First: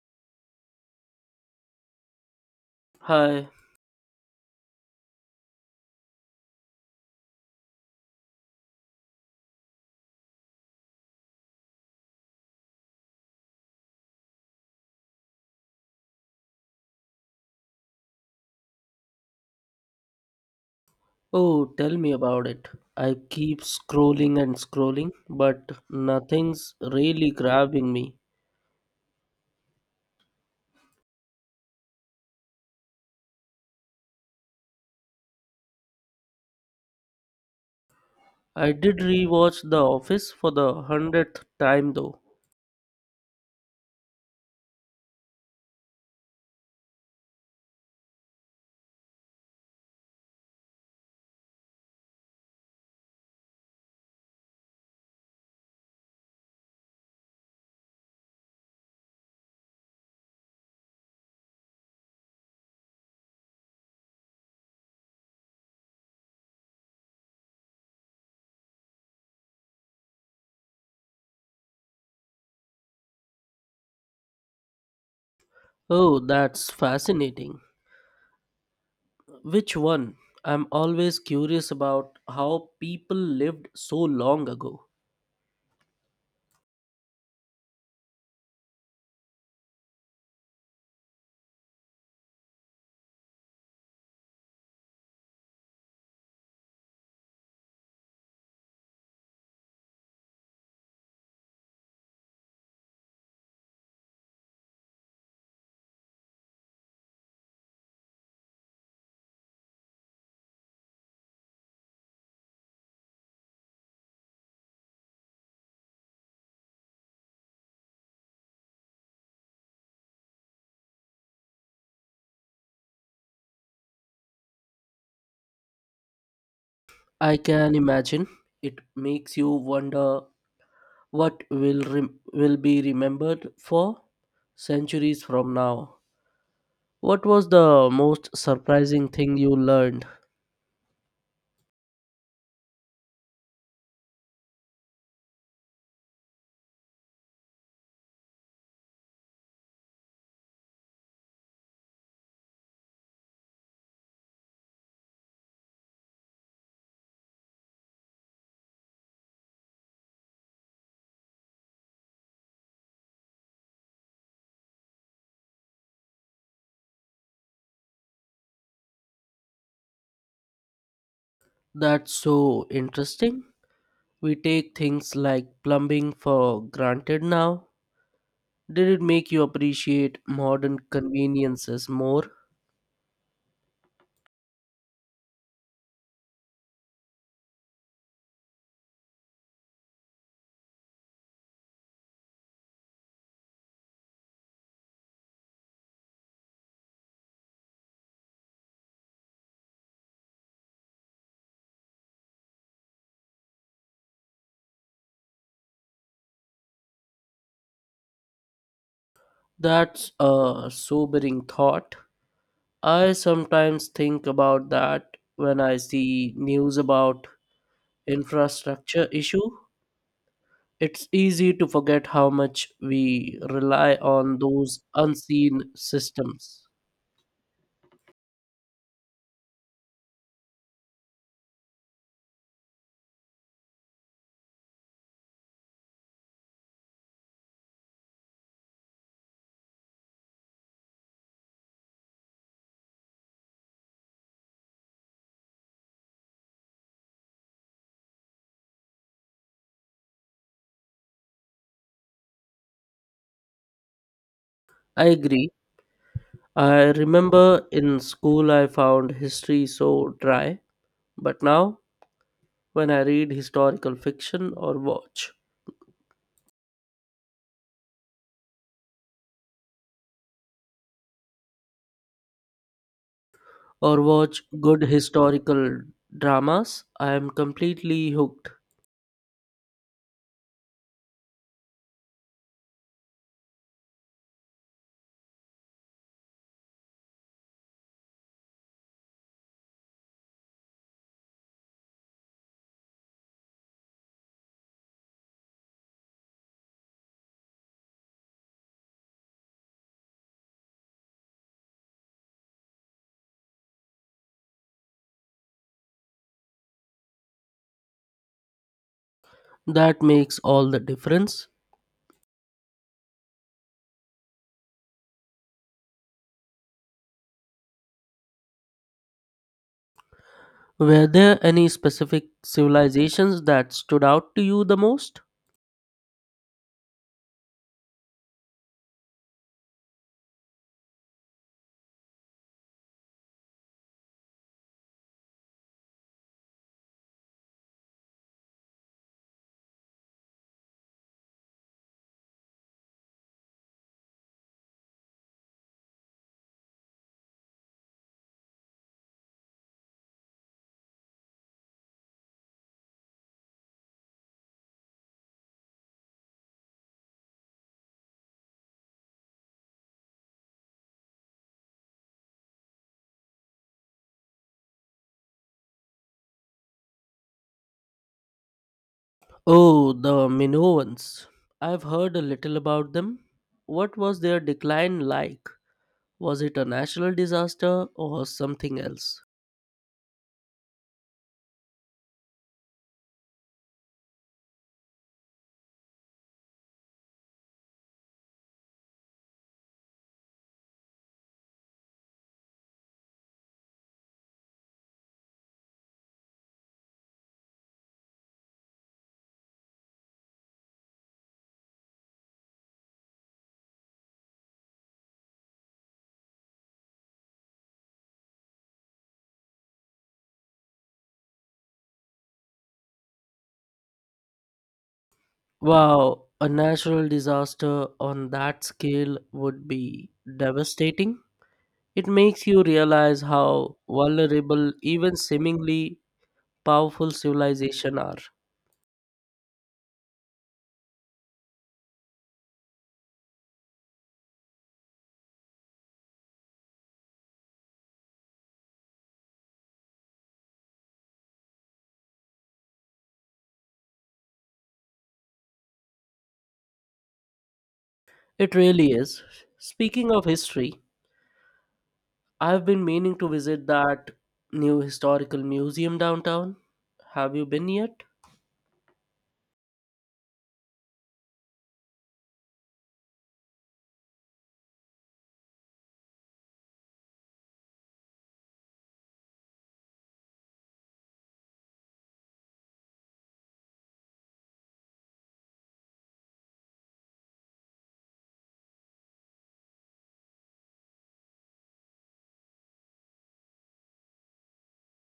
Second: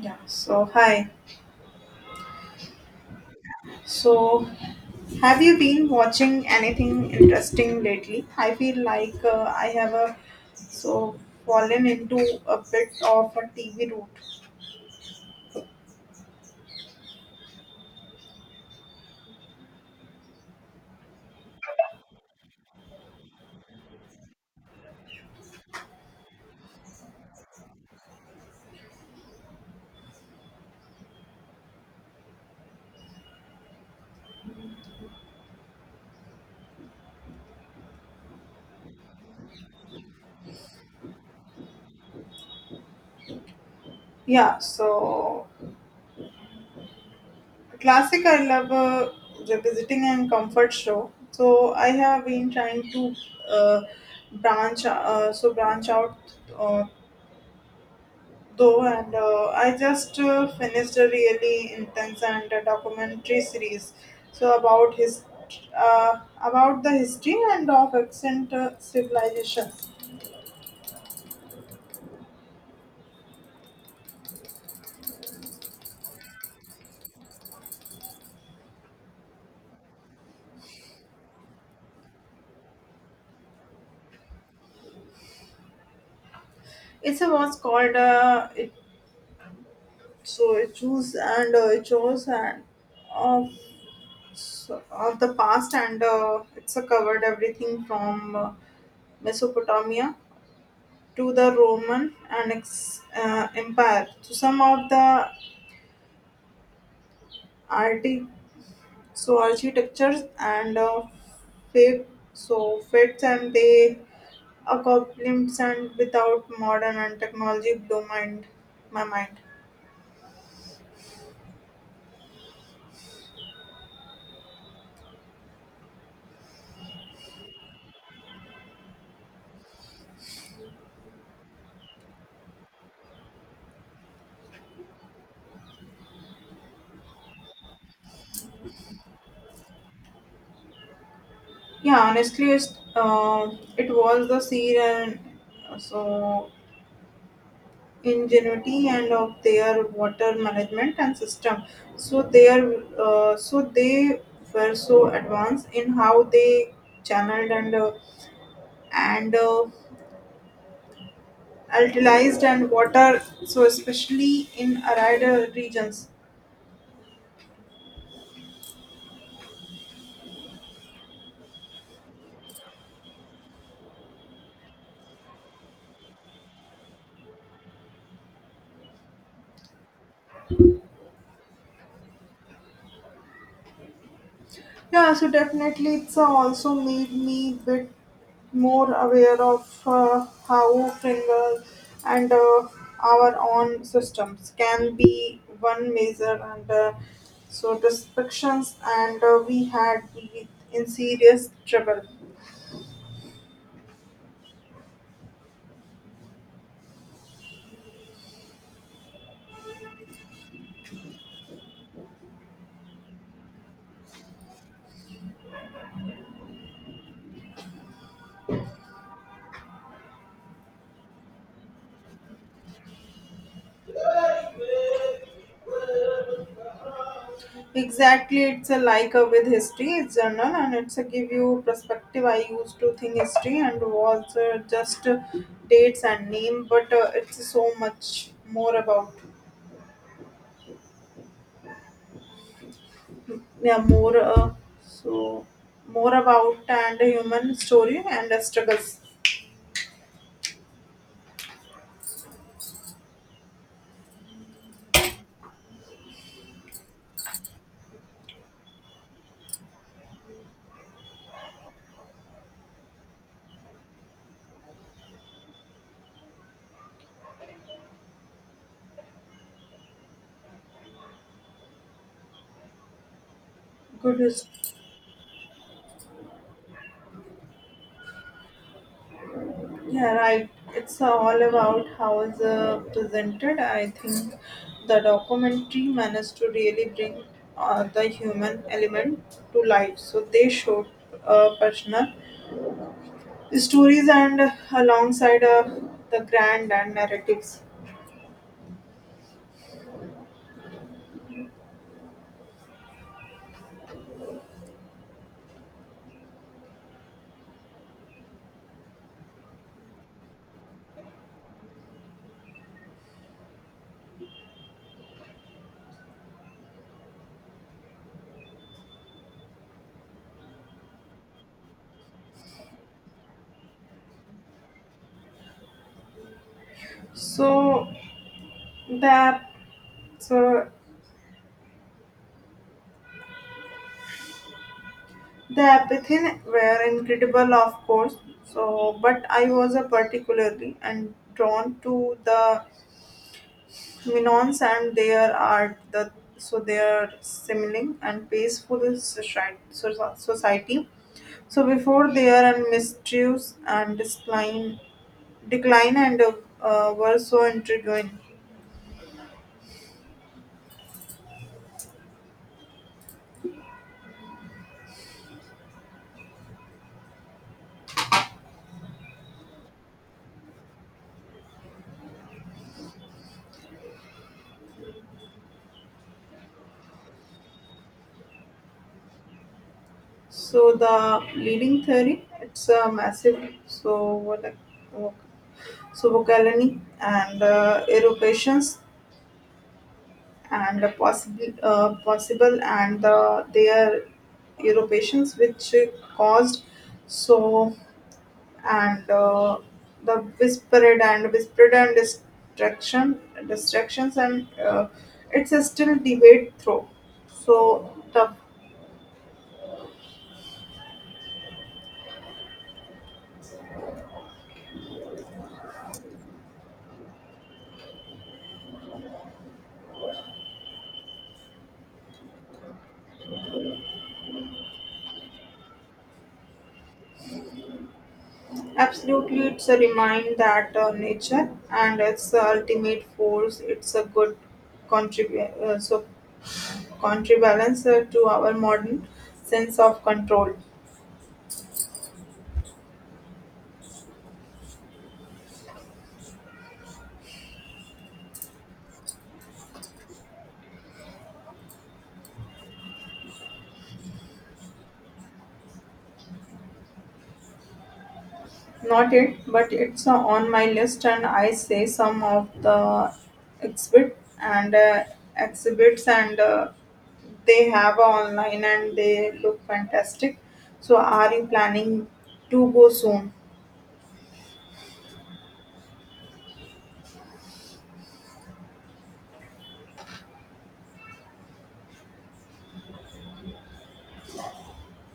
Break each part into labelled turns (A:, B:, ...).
A: Yeah, so hi.
B: Hi.
A: So, have you been watching anything interesting lately? I feel like I have a so fallen into a bit of a TV route.
B: Oh, tell me about it. I keep scrolling and scrolling, but nothing's really grabbing me. I did rewatch The Office for the hundredth time though.
A: Yeah, so classic I love revisiting and comfort show. So, I have been trying to uh, branch branch out uh, though, and I just finished a really intense and a documentary series. So about his about the history and of ancient civilizations.
B: Oh, that's fascinating. Which one? I'm always curious about how people lived so long ago.
A: It's a was called it so it choose and it chose and of so, of the past and it's covered everything from Mesopotamia to the Roman and Empire. So some of the arti- architectures and faith so faiths and they accomplishments and without modern and technology blow mind my mind.
B: I can imagine. It makes you wonder what will be remembered for centuries from now. What was the most surprising thing you learned?
A: Yeah, honestly it was the sea and uh, so ingenuity and of their water management and system so they are they were so advanced in how they channeled and alkalized and water so especially in arid regions.
B: That's so interesting. We take things like plumbing for granted now. Did it make you appreciate modern conveniences more?
A: Yeah, so definitely it's also made me bit more aware of how finger and our own systems can be one measure and so descriptions and we had been in serious trouble.
B: That's a sobering thought. I sometimes think about that when I see news about infrastructure issue. It's easy to forget how much we rely on those unseen systems.
A: Exactly, it's a like a with history. It's journal and it's a give you perspective. I used to think history and was just dates and name, but it's so much more about yeah more uh, so more about and human story and struggles.
B: I agree. I remember in school I found history so dry, but now when I read historical fiction or
A: Good
B: watch
A: history.
B: good historical dramas, I am completely hooked.
A: Yeah, right. It's all about how it's presented. I think the documentary managed to really bring the human element to life. So they showed personal stories and alongside the grand and narratives.
B: That makes all the difference. Were there any specific civilizations that stood out to you the most?
A: So the so the apathy were incredible, of course. So, but I was particularly and drawn to the Minons and their art, the so their smiling and peaceful society. So before their and misuse and decline, decline and were so intriguing.
B: Oh, the Minoans. I've heard a little about them. What was their decline like? Was it a natural disaster or something else?
A: So the leading theory, it's a massive so what so vocalony and eruptions and the possible possible and the, their europeans which caused so and the whispered and distraction distractions and it's a still debate through so the.
B: Wow, a natural disaster on that scale would be devastating. It makes you realize how vulnerable even seemingly powerful civilizations are.
A: Absolutely it's a remind that nature and its ultimate force it's a good contrib, so counterbalance to our modern sense of control.
B: It really is. Speaking of history, I've been meaning to visit that new historical museum downtown. Have you been yet?
A: Not yet, but it's on my list, and I say some of the exhibit and uh, exhibits, and they have online, and they look fantastic. So, are you planning to go soon?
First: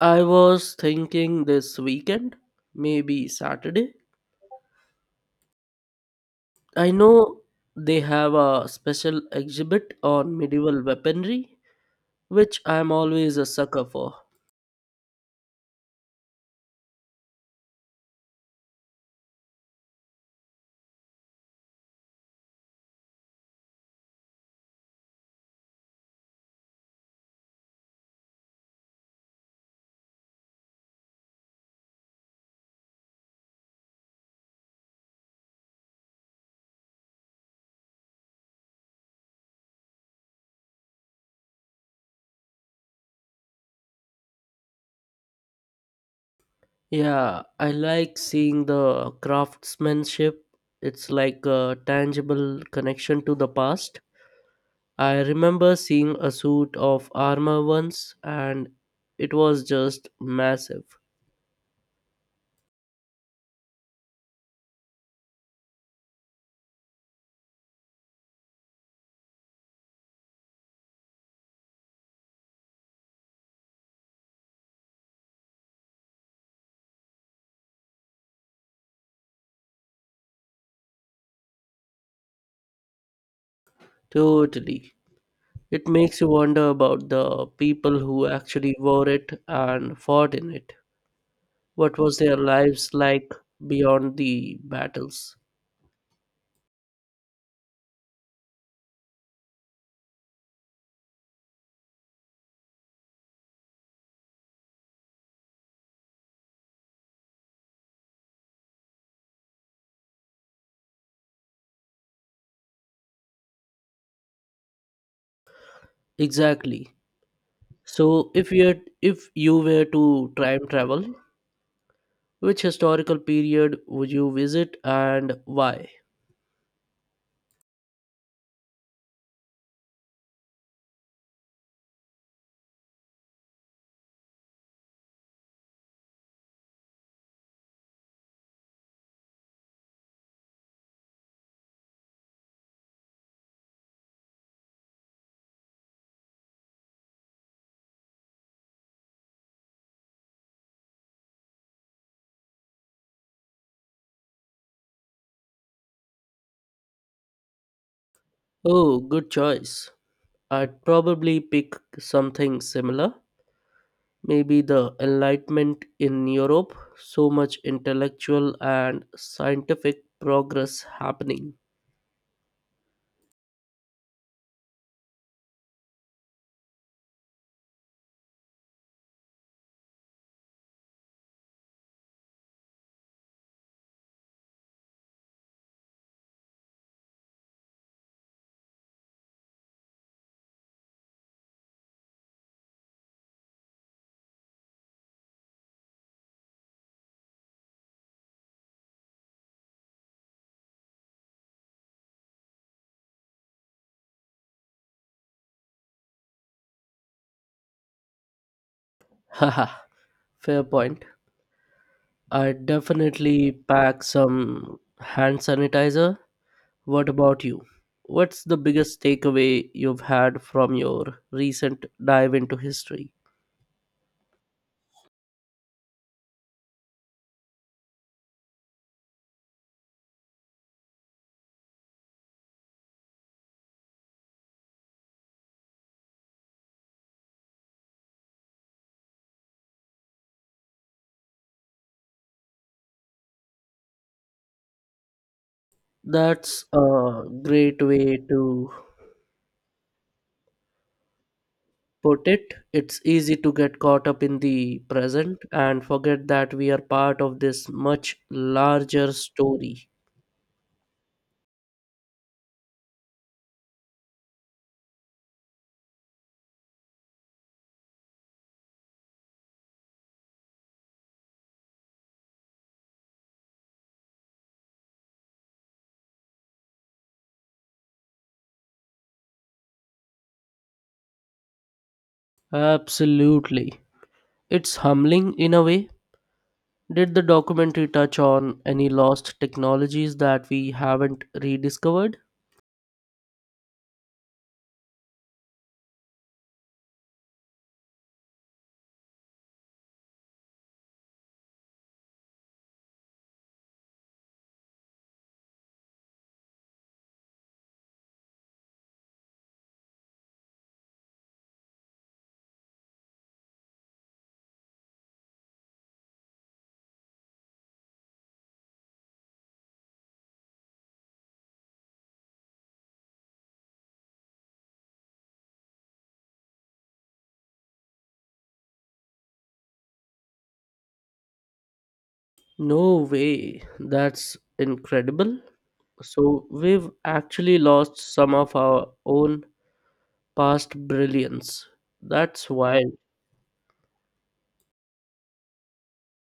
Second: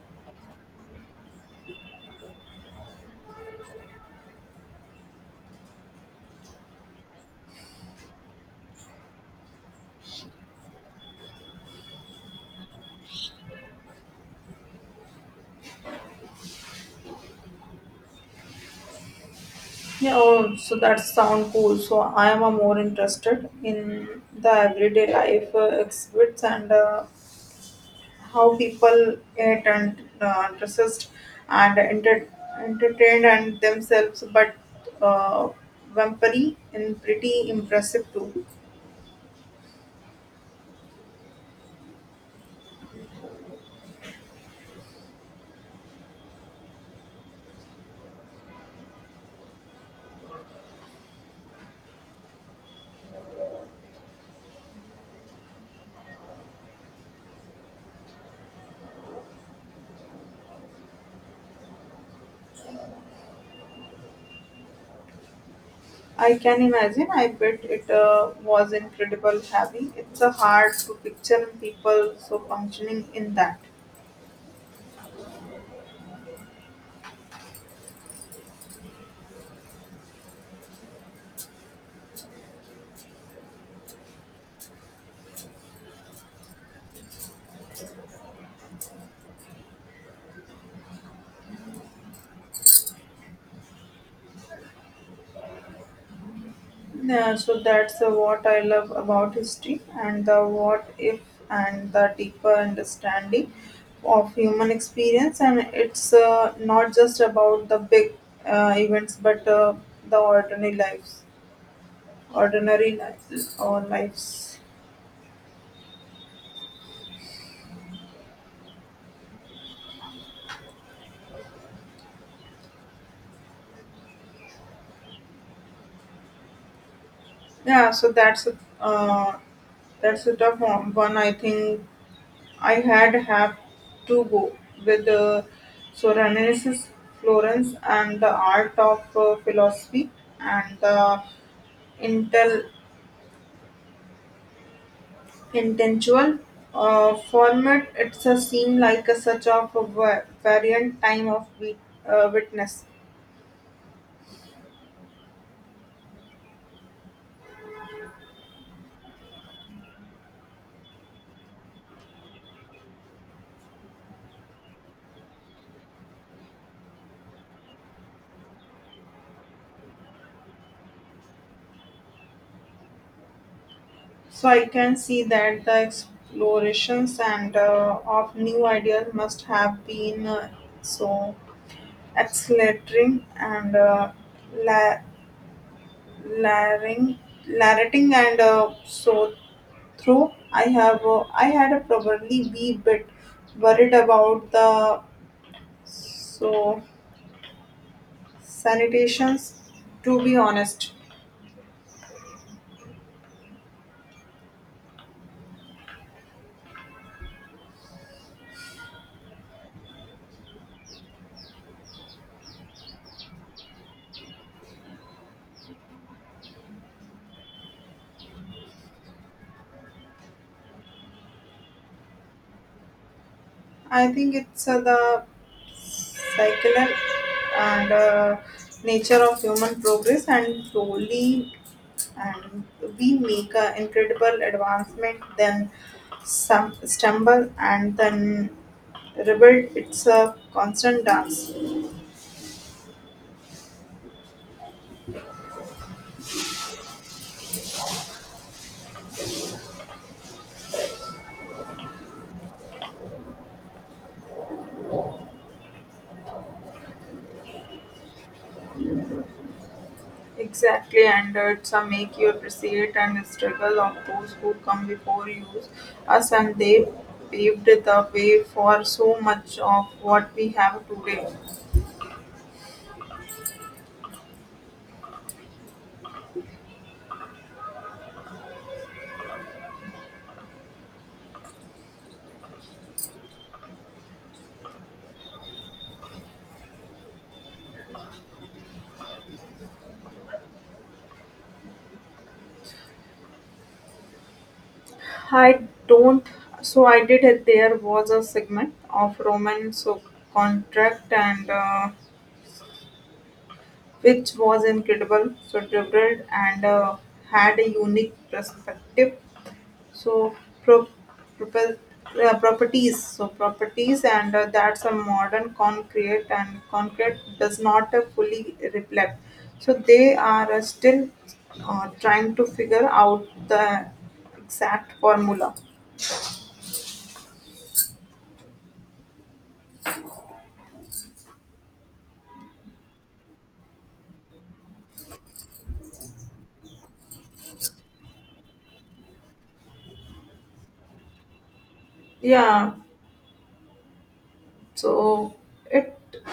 B: I was thinking this weekend, maybe Saturday. I know they have a special exhibit on medieval weaponry which I'm always a sucker for.
A: Yeah, oh, so that sound cool. So I am more interested in the everyday life exhibits and how people get and dressed and entertained and themselves but uh, vampiry and pretty impressive too.
B: Yeah, I like seeing the craftsmanship. It's like a tangible connection to the past. I remember seeing a suit of armor once and it was just massive.
A: I can imagine, I bet it was incredible heavy, it's hard to picture people so functioning in that.
B: Totally. It makes you wonder about the people who actually wore it and fought in it. What was their lives like beyond the battles?
A: Yeah, so that's what I love about history and the what if and the deeper understanding of human experience. And it's not just about the big events, but the ordinary lives or lives.
B: Exactly. So, if you were to time travel, which historical period would you visit and why?
A: Yeah, so that's a tough one. One I think I had have to go with Soranus, Florence, and the Art of Philosophy, and the intel intellectual format. It's a seem like a such of a variant time of witness.
B: Oh, good choice. I'd probably pick something similar. Maybe the Enlightenment in Europe, so much intellectual and scientific progress happening.
A: So I can see that the explorations and of new ideas must have been so exhilarating la- Larrying, larrating and so through I have I had a probably be bit worried about the so sanitations to be honest.
B: Haha, fair point. I'd definitely pack some hand sanitizer. What about you? What's the biggest takeaway you've had from your recent dive into history?
A: I think it's the cyclical and nature of human progress and slowly and we make an incredible advancement, then some stumble and then rebuild. It's a constant dance.
B: That's a great way to put it. It's easy to get caught up in the present and forget that we are part of this much larger story.
A: Exactly, and it's a make you appreciate and struggle of those who come before you us, and they paved the way for so much of what we have today.
B: Absolutely. It's humbling in a way. Did the documentary touch on any lost technologies that we haven't rediscovered?
A: I don't. So I did it. There was a segment of Roman so contract and. Which was incredible, so different and had a unique perspective. So pro- propel- properties, so properties, and that's a modern concrete and concrete does not fully reflect. So they are still trying to figure out the exact formula.
B: No way. That's incredible. So we've actually lost some of our own past brilliance. That's
A: Yeah,
B: wild.
A: so it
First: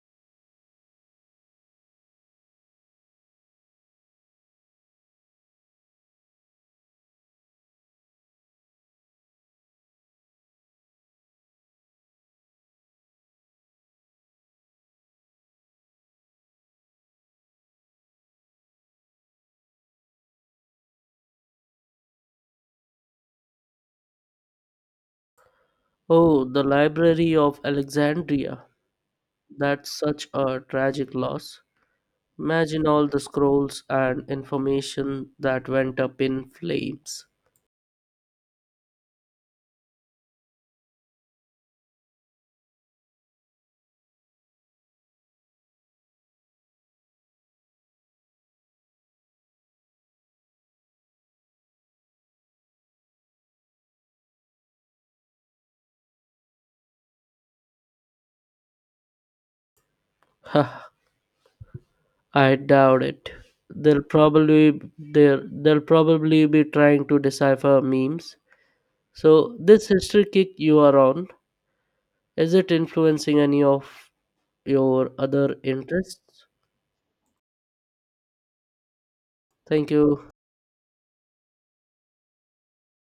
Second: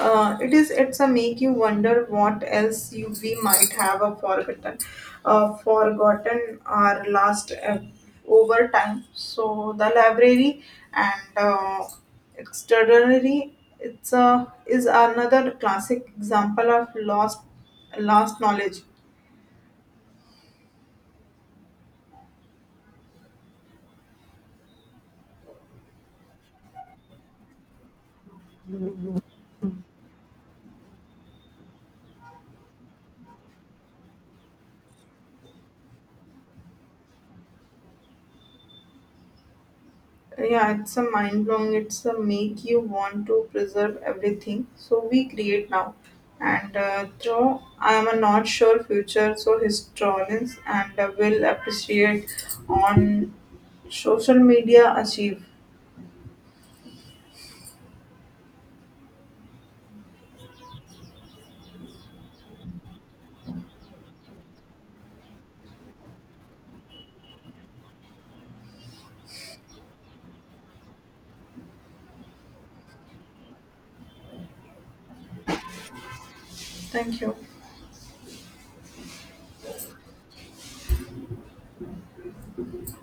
A: it is it's a make you wonder what else you we might have a forgotten forgotten our last over time so the library and extraordinary it's a is another classic example of lost knowledge.
B: Oh, the Library of Alexandria. That's such a tragic loss. Imagine all the scrolls and information that went up in flames.
A: Yeah, it's a mind blowing, it's a make you want to preserve everything so we create now and though I am a not sure future so historians and will appreciate on social media achieve.
B: Huh, I doubt it. They'll probably they'll probably be trying to decipher memes. So this history kick you are on, is it influencing any of your other interests.
A: Thank you.
B: Thank you.